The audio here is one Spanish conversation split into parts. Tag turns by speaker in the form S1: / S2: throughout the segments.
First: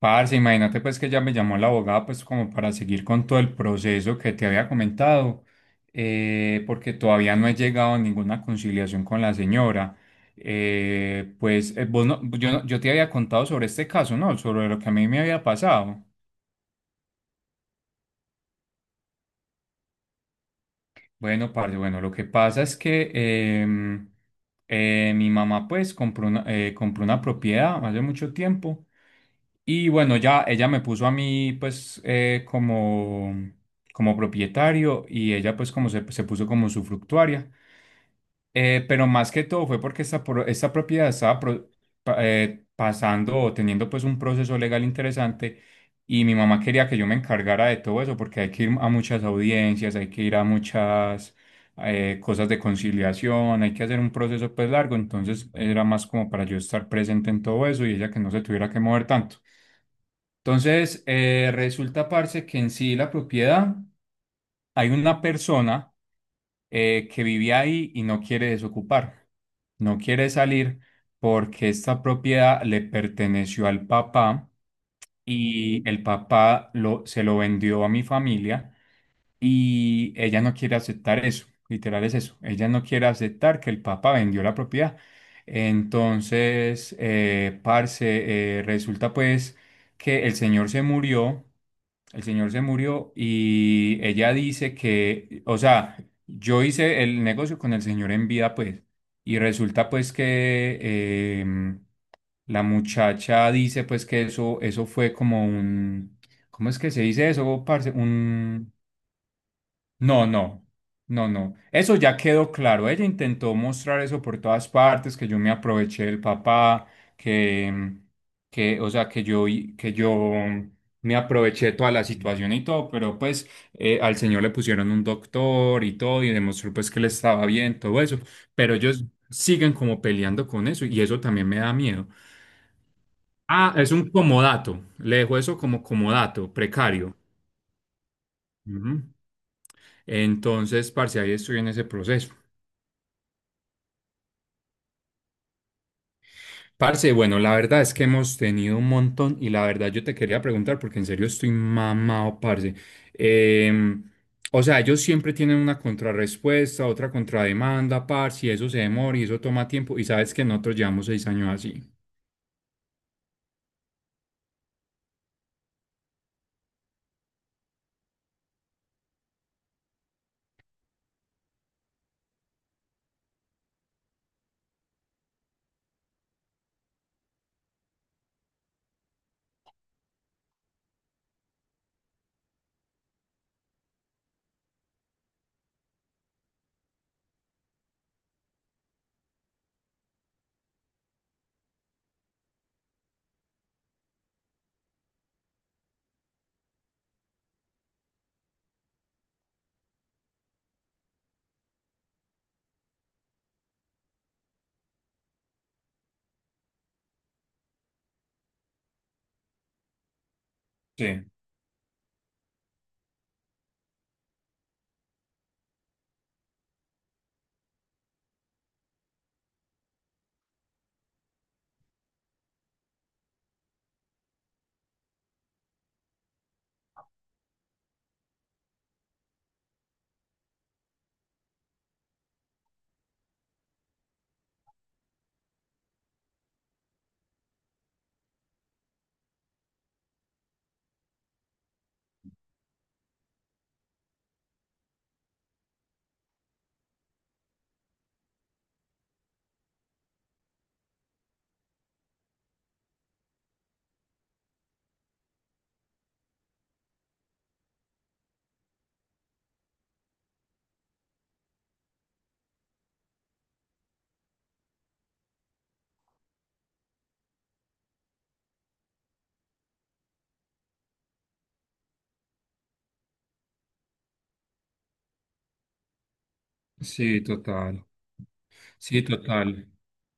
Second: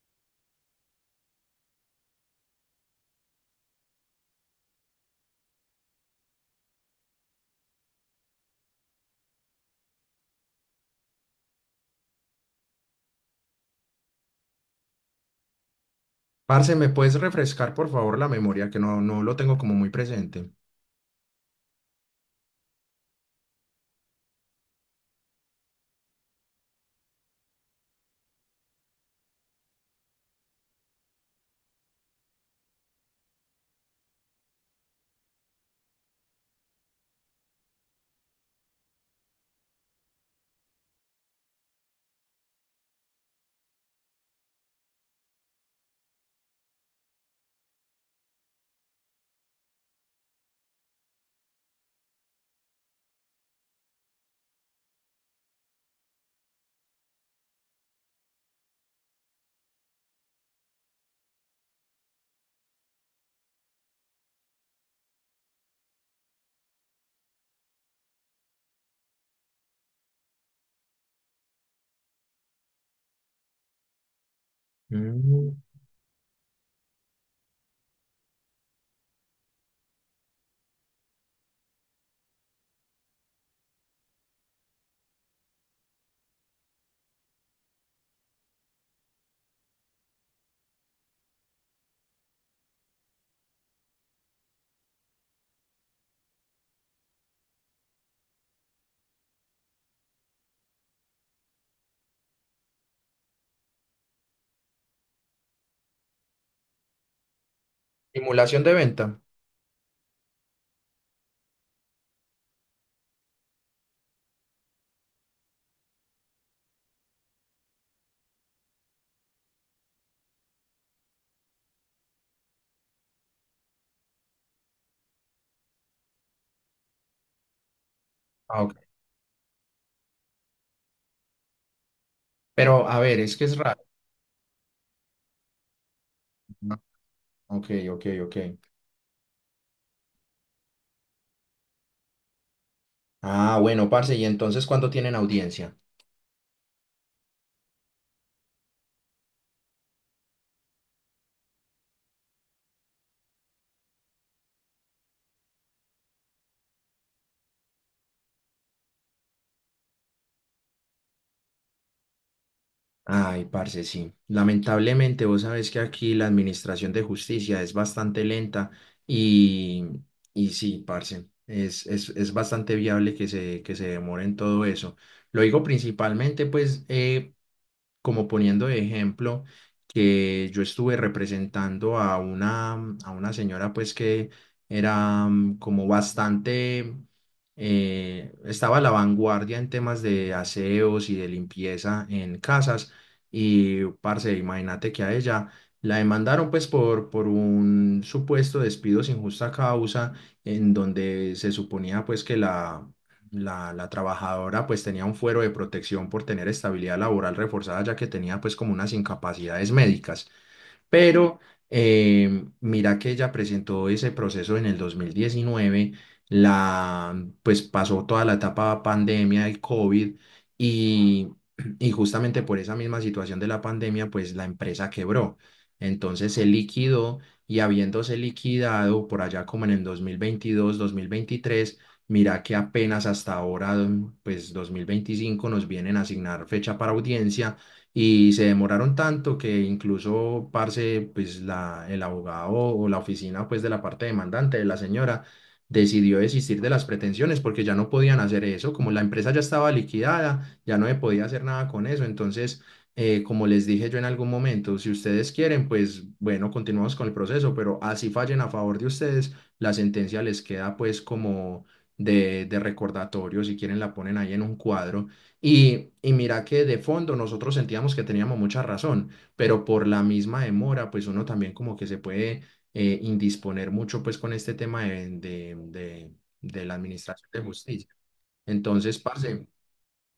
S1: Parce, imagínate pues que ya me llamó la abogada pues como para seguir con todo el proceso que te había comentado, porque todavía no he llegado a ninguna conciliación con la señora. Pues vos no- yo te había contado sobre este caso, ¿no? Sobre lo que a mí me había pasado.
S2: Parce, ¿me puedes refrescar por favor la memoria? Que no, no lo tengo como muy presente.
S1: Bueno, parce, bueno, lo que pasa es que mi mamá pues compró una propiedad hace mucho tiempo y bueno, ya ella me puso a mí pues como, como propietario y ella pues como se puso como usufructuaria. Pero más que todo fue porque esta propiedad estaba pasando o teniendo pues un proceso legal interesante y mi mamá quería que yo me encargara de todo eso porque hay que ir a muchas audiencias, hay que ir a muchas cosas de conciliación, hay que hacer un proceso pues largo, entonces era más como para yo estar presente en todo eso y ella que no se tuviera que mover tanto. Entonces, resulta, parce, que en sí la propiedad, hay una persona que vivía ahí y no quiere desocupar, no quiere salir porque esta propiedad le perteneció al papá
S2: Mm,
S1: y se lo vendió a mi familia. Y ella no quiere aceptar eso, literal es eso. Ella no quiere aceptar que el papá vendió la propiedad. Entonces, parce, resulta pues que el señor se murió, el señor se murió y ella dice que, o sea, yo hice el negocio con el señor en vida pues, y resulta pues que la muchacha dice pues que eso fue como un, ¿cómo es que se dice eso, parce?
S2: simulación
S1: Un
S2: de venta.
S1: no, no, no, no. Eso ya quedó claro. Ella intentó mostrar eso por todas partes, que yo me aproveché del papá, que, que, o sea, que yo me aproveché de toda la situación y todo, pero pues al señor le pusieron un doctor y todo y demostró pues que le estaba bien, todo eso.
S2: Ah,
S1: Pero
S2: ok.
S1: ellos siguen como peleando con eso y eso también me da miedo.
S2: Pero a ver, es que es
S1: Ah,
S2: raro.
S1: es un comodato. Le dejo eso como comodato,
S2: ¿No?
S1: precario.
S2: Ok, ok, ok.
S1: Ujú. Entonces, parce, ahí estoy en ese proceso.
S2: Ah, bueno, parce, ¿y entonces cuándo tienen audiencia?
S1: Parce, bueno, la verdad es que hemos tenido un montón y la verdad yo te quería preguntar porque en serio estoy mamado, parce. Em, o sea, ellos siempre tienen una contrarrespuesta, otra contrademanda, parce, y eso se demora y eso toma tiempo y sabes que nosotros llevamos 6 años así.
S2: Ay, parce, sí. Lamentablemente, vos sabés que aquí la administración de justicia es bastante lenta y, y sí, parce, es bastante viable que se demore en todo eso. Lo digo principalmente, pues, como poniendo de ejemplo que yo estuve representando a una señora pues que era como bastante, estaba a la vanguardia en temas de aseos y de limpieza en casas y parce, imagínate que a ella la demandaron pues por un supuesto despido sin justa causa en donde se suponía pues que la trabajadora pues tenía un fuero de protección por tener estabilidad laboral reforzada, ya que tenía pues como unas incapacidades médicas.
S1: Sí,
S2: Pero mira que ella presentó ese proceso en el 2019. La pues pasó toda la etapa pandemia del COVID y, y justamente por esa misma situación de la pandemia, pues la empresa quebró. Entonces se liquidó y habiéndose liquidado por allá como en el dos mil veintidós 2023, mira que apenas hasta ahora, pues 2025 nos vienen a asignar fecha para audiencia y se demoraron tanto que incluso, parce, pues el abogado o la oficina pues de la parte demandante de la señora decidió desistir de las pretensiones porque ya no podían hacer eso, como la empresa ya estaba liquidada, ya no se podía hacer nada con eso. Entonces, como les dije yo en algún momento, si ustedes quieren, pues bueno, continuamos con el proceso, pero así fallen a favor de ustedes, la sentencia les queda pues como de recordatorio; si quieren la ponen ahí en un cuadro y mira que de fondo nosotros sentíamos que teníamos mucha razón, pero por la misma demora, pues uno también como que se puede indisponer mucho pues con este tema de la
S1: sí,
S2: administración de
S1: total.
S2: justicia. Entonces,
S1: Sí,
S2: parce,
S1: total.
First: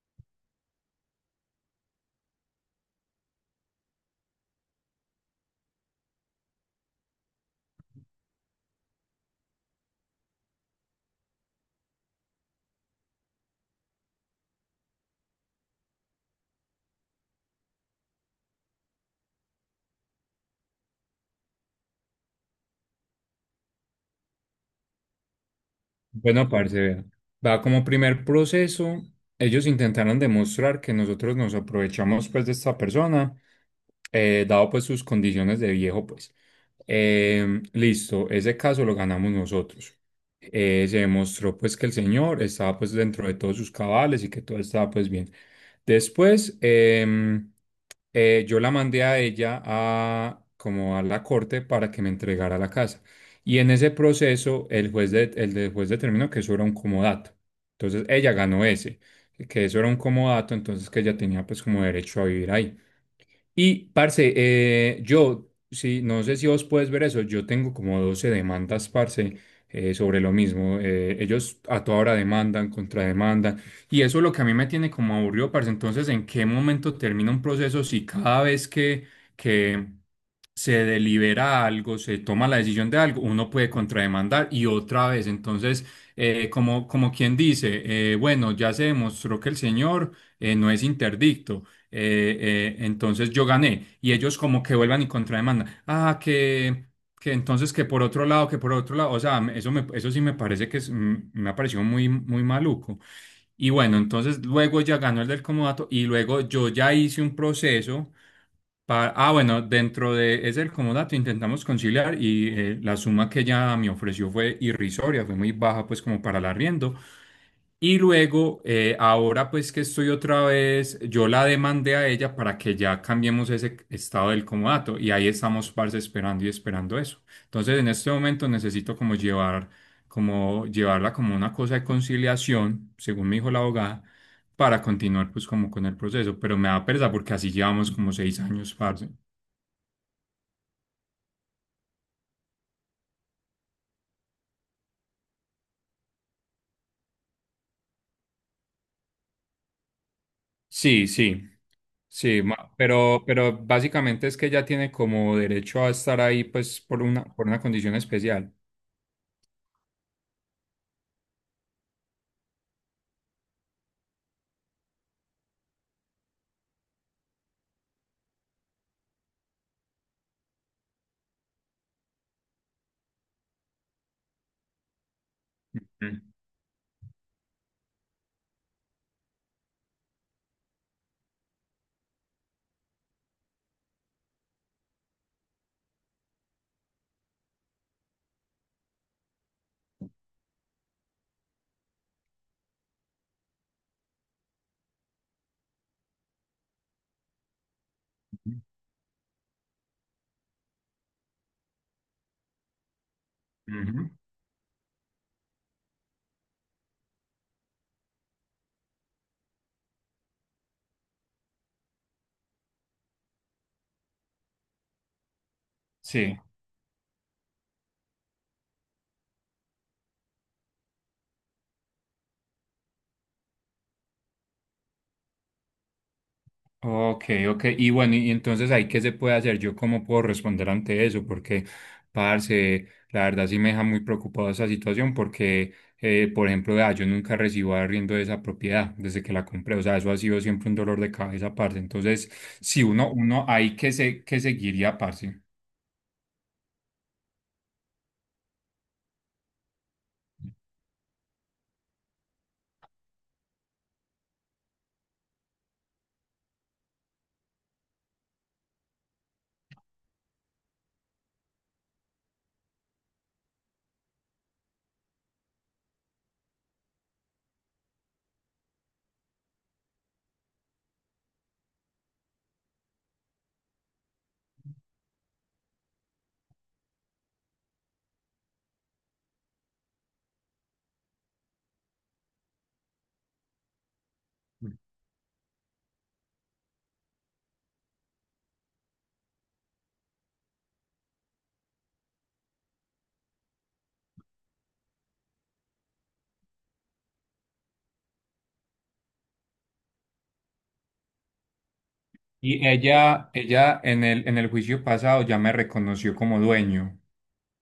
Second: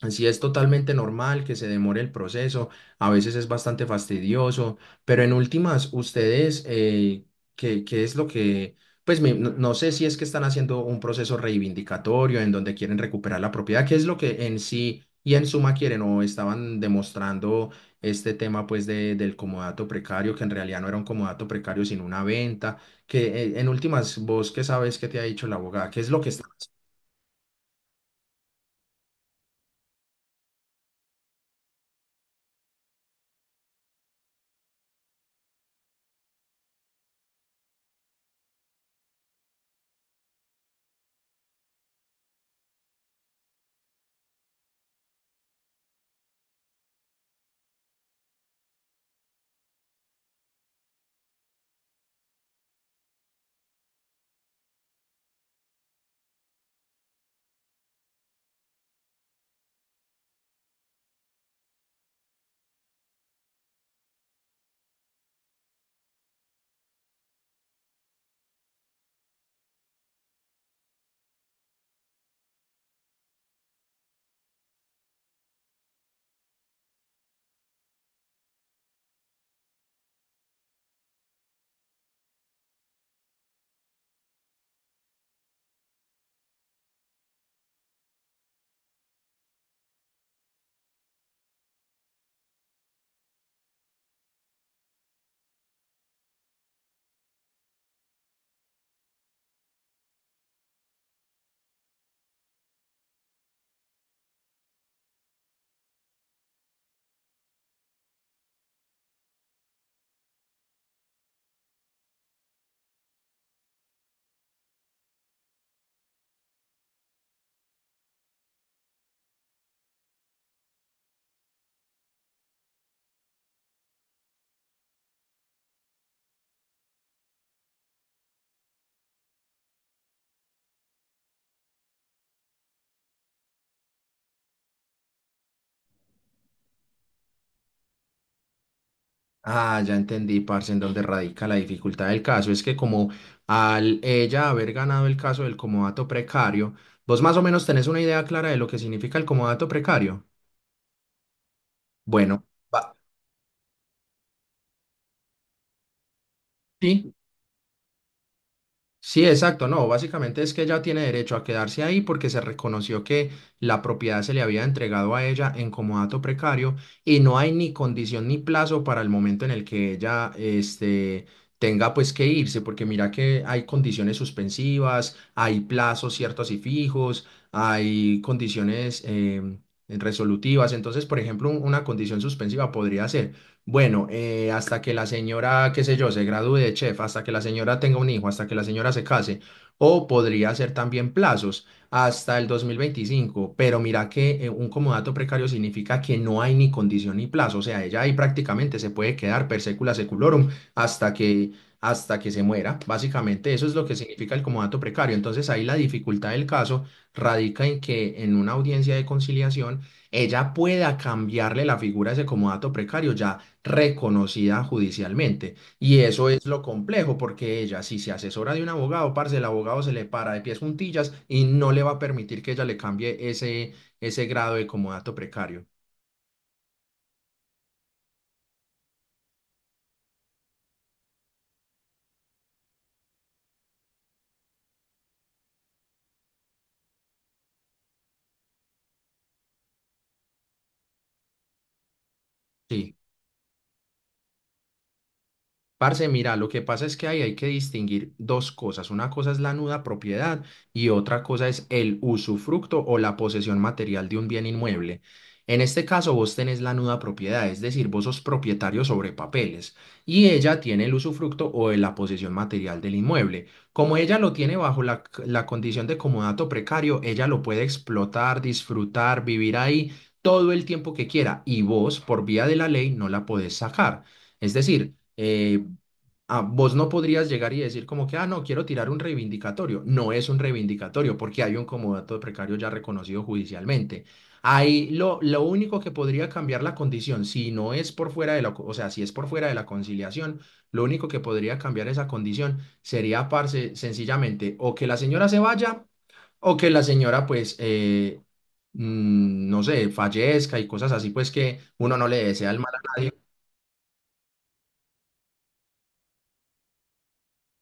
S2: así es totalmente normal que se demore el proceso, a veces es bastante fastidioso, pero en últimas, ustedes, ¿qué es lo que, pues no, no sé si es que están haciendo un proceso reivindicatorio en donde quieren recuperar la propiedad, qué es lo que en sí y en suma quieren o estaban demostrando este tema pues del comodato precario, que en realidad no era un comodato precario sino una venta, que en últimas, vos qué sabes que te ha dicho la abogada, qué es lo que...
S1: Bueno, parce, vea. Va como primer proceso. Ellos intentaron demostrar que nosotros nos aprovechamos pues de esta persona dado pues sus condiciones de viejo, pues. Listo, ese caso lo ganamos nosotros. Se demostró pues que el señor estaba pues dentro de todos sus cabales y que todo estaba pues bien. Después, yo la mandé a ella a como a la corte para que me entregara la casa. Y en ese proceso, el juez, de- el de- juez determinó que eso era un comodato. Entonces, ella ganó ese, que eso era un comodato, entonces que ella tenía pues como derecho a vivir ahí. Y, parce, yo, sí, no sé si vos puedes ver eso, yo tengo como 12 demandas, parce, sobre lo mismo. Ellos a toda hora demandan, contrademandan, y eso es lo que a mí me tiene como aburrido, parce. Entonces, ¿en qué momento termina un proceso si cada vez que se delibera algo, se toma la decisión de algo, uno puede contrademandar y otra vez? Entonces, como, como quien dice, bueno, ya se demostró que el señor no es interdicto. Entonces yo gané y ellos como que vuelvan y contrademandan. Ah, que entonces que por otro lado, que por otro lado. Eso, me, eso sí me parece que es, me ha parecido muy, muy maluco. Y bueno, entonces luego ya ganó el del comodato y luego yo ya hice un proceso para... Ah, bueno, dentro de ese del comodato intentamos conciliar y la suma que ella me ofreció fue irrisoria, fue muy baja pues como para el arriendo. Y luego, ahora pues que estoy otra vez, yo la demandé a ella para que ya cambiemos ese estado del comodato y ahí estamos, parce, esperando y esperando eso. Entonces, en este momento necesito como llevar, como llevarla como una cosa de conciliación, según me dijo la abogada, para continuar pues como con el proceso, pero me da pereza porque así llevamos como 6 años, parce.
S2: Ah, ya entendí, parce, en donde radica la dificultad del caso. Es que como al ella haber ganado el caso del comodato precario, vos más o menos tenés una idea clara de lo que significa el comodato precario.
S1: Sí, sí. Sí,
S2: Bueno,
S1: ma-
S2: va-
S1: pero básicamente es que ella tiene como derecho a estar ahí pues
S2: sí.
S1: por una condición especial.
S2: Sí, exacto, no, básicamente es que ella tiene derecho a quedarse ahí porque se reconoció que la propiedad se le había entregado a ella en comodato precario y no hay ni condición ni plazo para el momento en el que ella este, tenga pues que irse, porque mira que hay condiciones suspensivas, hay plazos
S1: Ujú,
S2: ciertos y fijos, hay condiciones resolutivas. Entonces, por ejemplo, una condición suspensiva podría ser bueno, hasta que la señora, qué sé yo, se gradúe de chef, hasta que la señora tenga un hijo, hasta que la señora se case, o podría ser también plazos hasta el 2025, pero mira que un comodato precario significa que no hay ni condición ni plazo, o sea, ella ahí prácticamente se puede quedar per secula seculorum hasta que, hasta que se muera. Básicamente eso es lo que
S1: ujú.
S2: significa el comodato precario, entonces ahí la dificultad del caso radica en que en una audiencia de conciliación ella pueda cambiarle la figura a ese comodato precario, ya reconocida judicialmente. Y eso
S1: Sí,
S2: es lo complejo, porque ella, si se asesora de un abogado, parce, el abogado se le para de pies juntillas y no le va a permitir que ella le cambie ese, ese grado de comodato precario.
S1: ok, ok. Y bueno, y entonces ahí qué se puede hacer, yo cómo puedo responder ante eso, porque, parce, la verdad sí me deja muy preocupado esa situación, porque, por ejemplo, vea, yo nunca recibo arriendo de esa propiedad desde que la compré, o sea, eso ha sido siempre un dolor de cabeza, parce. Entonces, si
S2: Sí.
S1: uno, uno ahí que seguiría, parce.
S2: Parce, mira, lo que pasa es que ahí hay que distinguir dos cosas. Una cosa es la nuda propiedad y otra cosa es el usufructo o la posesión material de un bien inmueble. En este caso, vos tenés la nuda propiedad, es decir, vos sos propietario sobre papeles y ella tiene el usufructo o de la posesión material del inmueble. Como ella lo tiene bajo la condición de comodato precario, ella lo puede explotar, disfrutar, vivir ahí todo el tiempo que quiera y vos, por vía de la ley, no la podés sacar. Es decir, eh, ah, vos no podrías llegar y decir como que, ah, no, quiero tirar un reivindicatorio. No es un reivindicatorio porque hay un comodato precario ya reconocido judicialmente. Ahí lo único que podría cambiar la condición, si no es por fuera o sea, si es por fuera de la conciliación, lo único que podría cambiar esa condición sería, parce, sencillamente, o que la señora se vaya o que la señora, pues, no sé, fallezca y cosas así, pues que uno no le desea el
S1: Y
S2: mal a nadie.
S1: ella en el juicio pasado ya me reconoció como dueño.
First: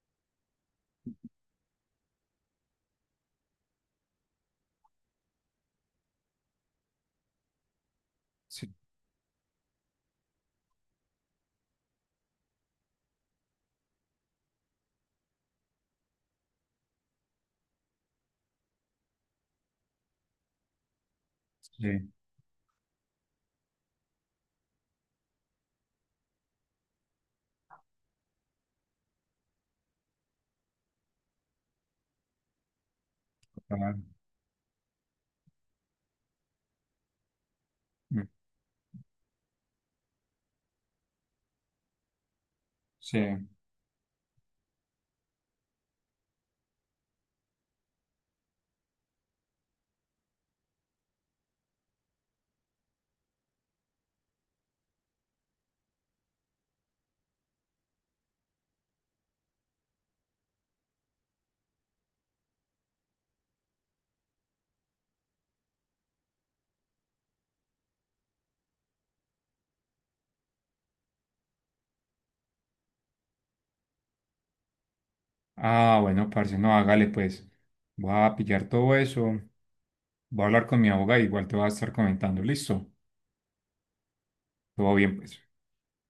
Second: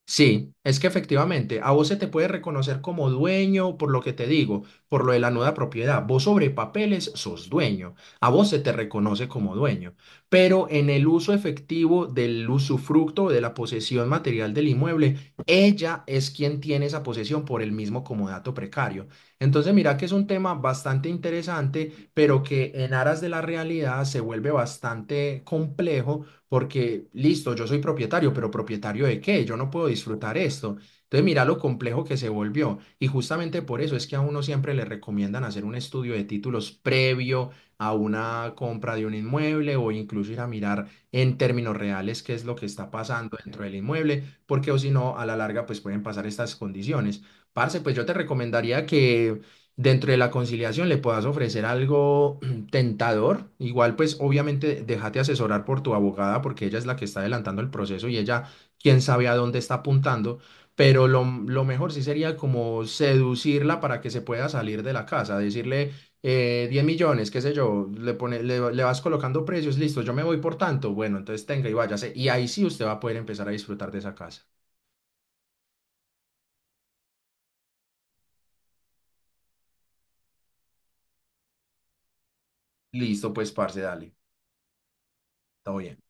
S2: Sí, es que efectivamente a vos se te puede reconocer como dueño por lo que te digo, por lo de la nuda propiedad. Vos sobre papeles sos dueño, a vos se
S1: Sí,
S2: te reconoce como dueño, pero en el uso efectivo del usufructo de la posesión material del inmueble, ella es quien tiene esa posesión por el mismo comodato precario. Entonces mira que es un tema bastante interesante,
S1: sí,
S2: pero que en aras de la realidad se vuelve bastante complejo porque listo, yo soy propietario, pero ¿propietario de qué? Yo no puedo disfrutar esto. Entonces, mira lo complejo que se volvió. Y justamente por eso
S1: total.
S2: es que a uno siempre le recomiendan hacer un estudio de títulos previo a una compra de un inmueble o incluso ir a mirar en términos reales qué es lo que está
S1: Sí.
S2: pasando dentro del inmueble, porque o si no, a la larga, pues pueden pasar estas condiciones. Parce, pues yo te recomendaría que dentro de la conciliación le puedas ofrecer algo tentador. Igual, pues obviamente déjate asesorar por tu abogada porque ella es la que está adelantando el proceso y ella quién sabe a dónde está apuntando, pero lo mejor sí sería como seducirla para que se pueda salir de la casa, decirle 10 millones, qué sé yo, pone, le vas colocando precios, listo, yo me voy por tanto, bueno, entonces tenga y váyase y ahí sí usted va a poder empezar a disfrutar de esa casa.
S1: Ah, bueno, parce, no, hágale pues. Voy a pillar todo eso. Voy a hablar con mi abogada, igual te voy a estar comentando. Listo.
S2: Listo, pues parce, dale,
S1: Todo bien, pues.
S2: todo bien.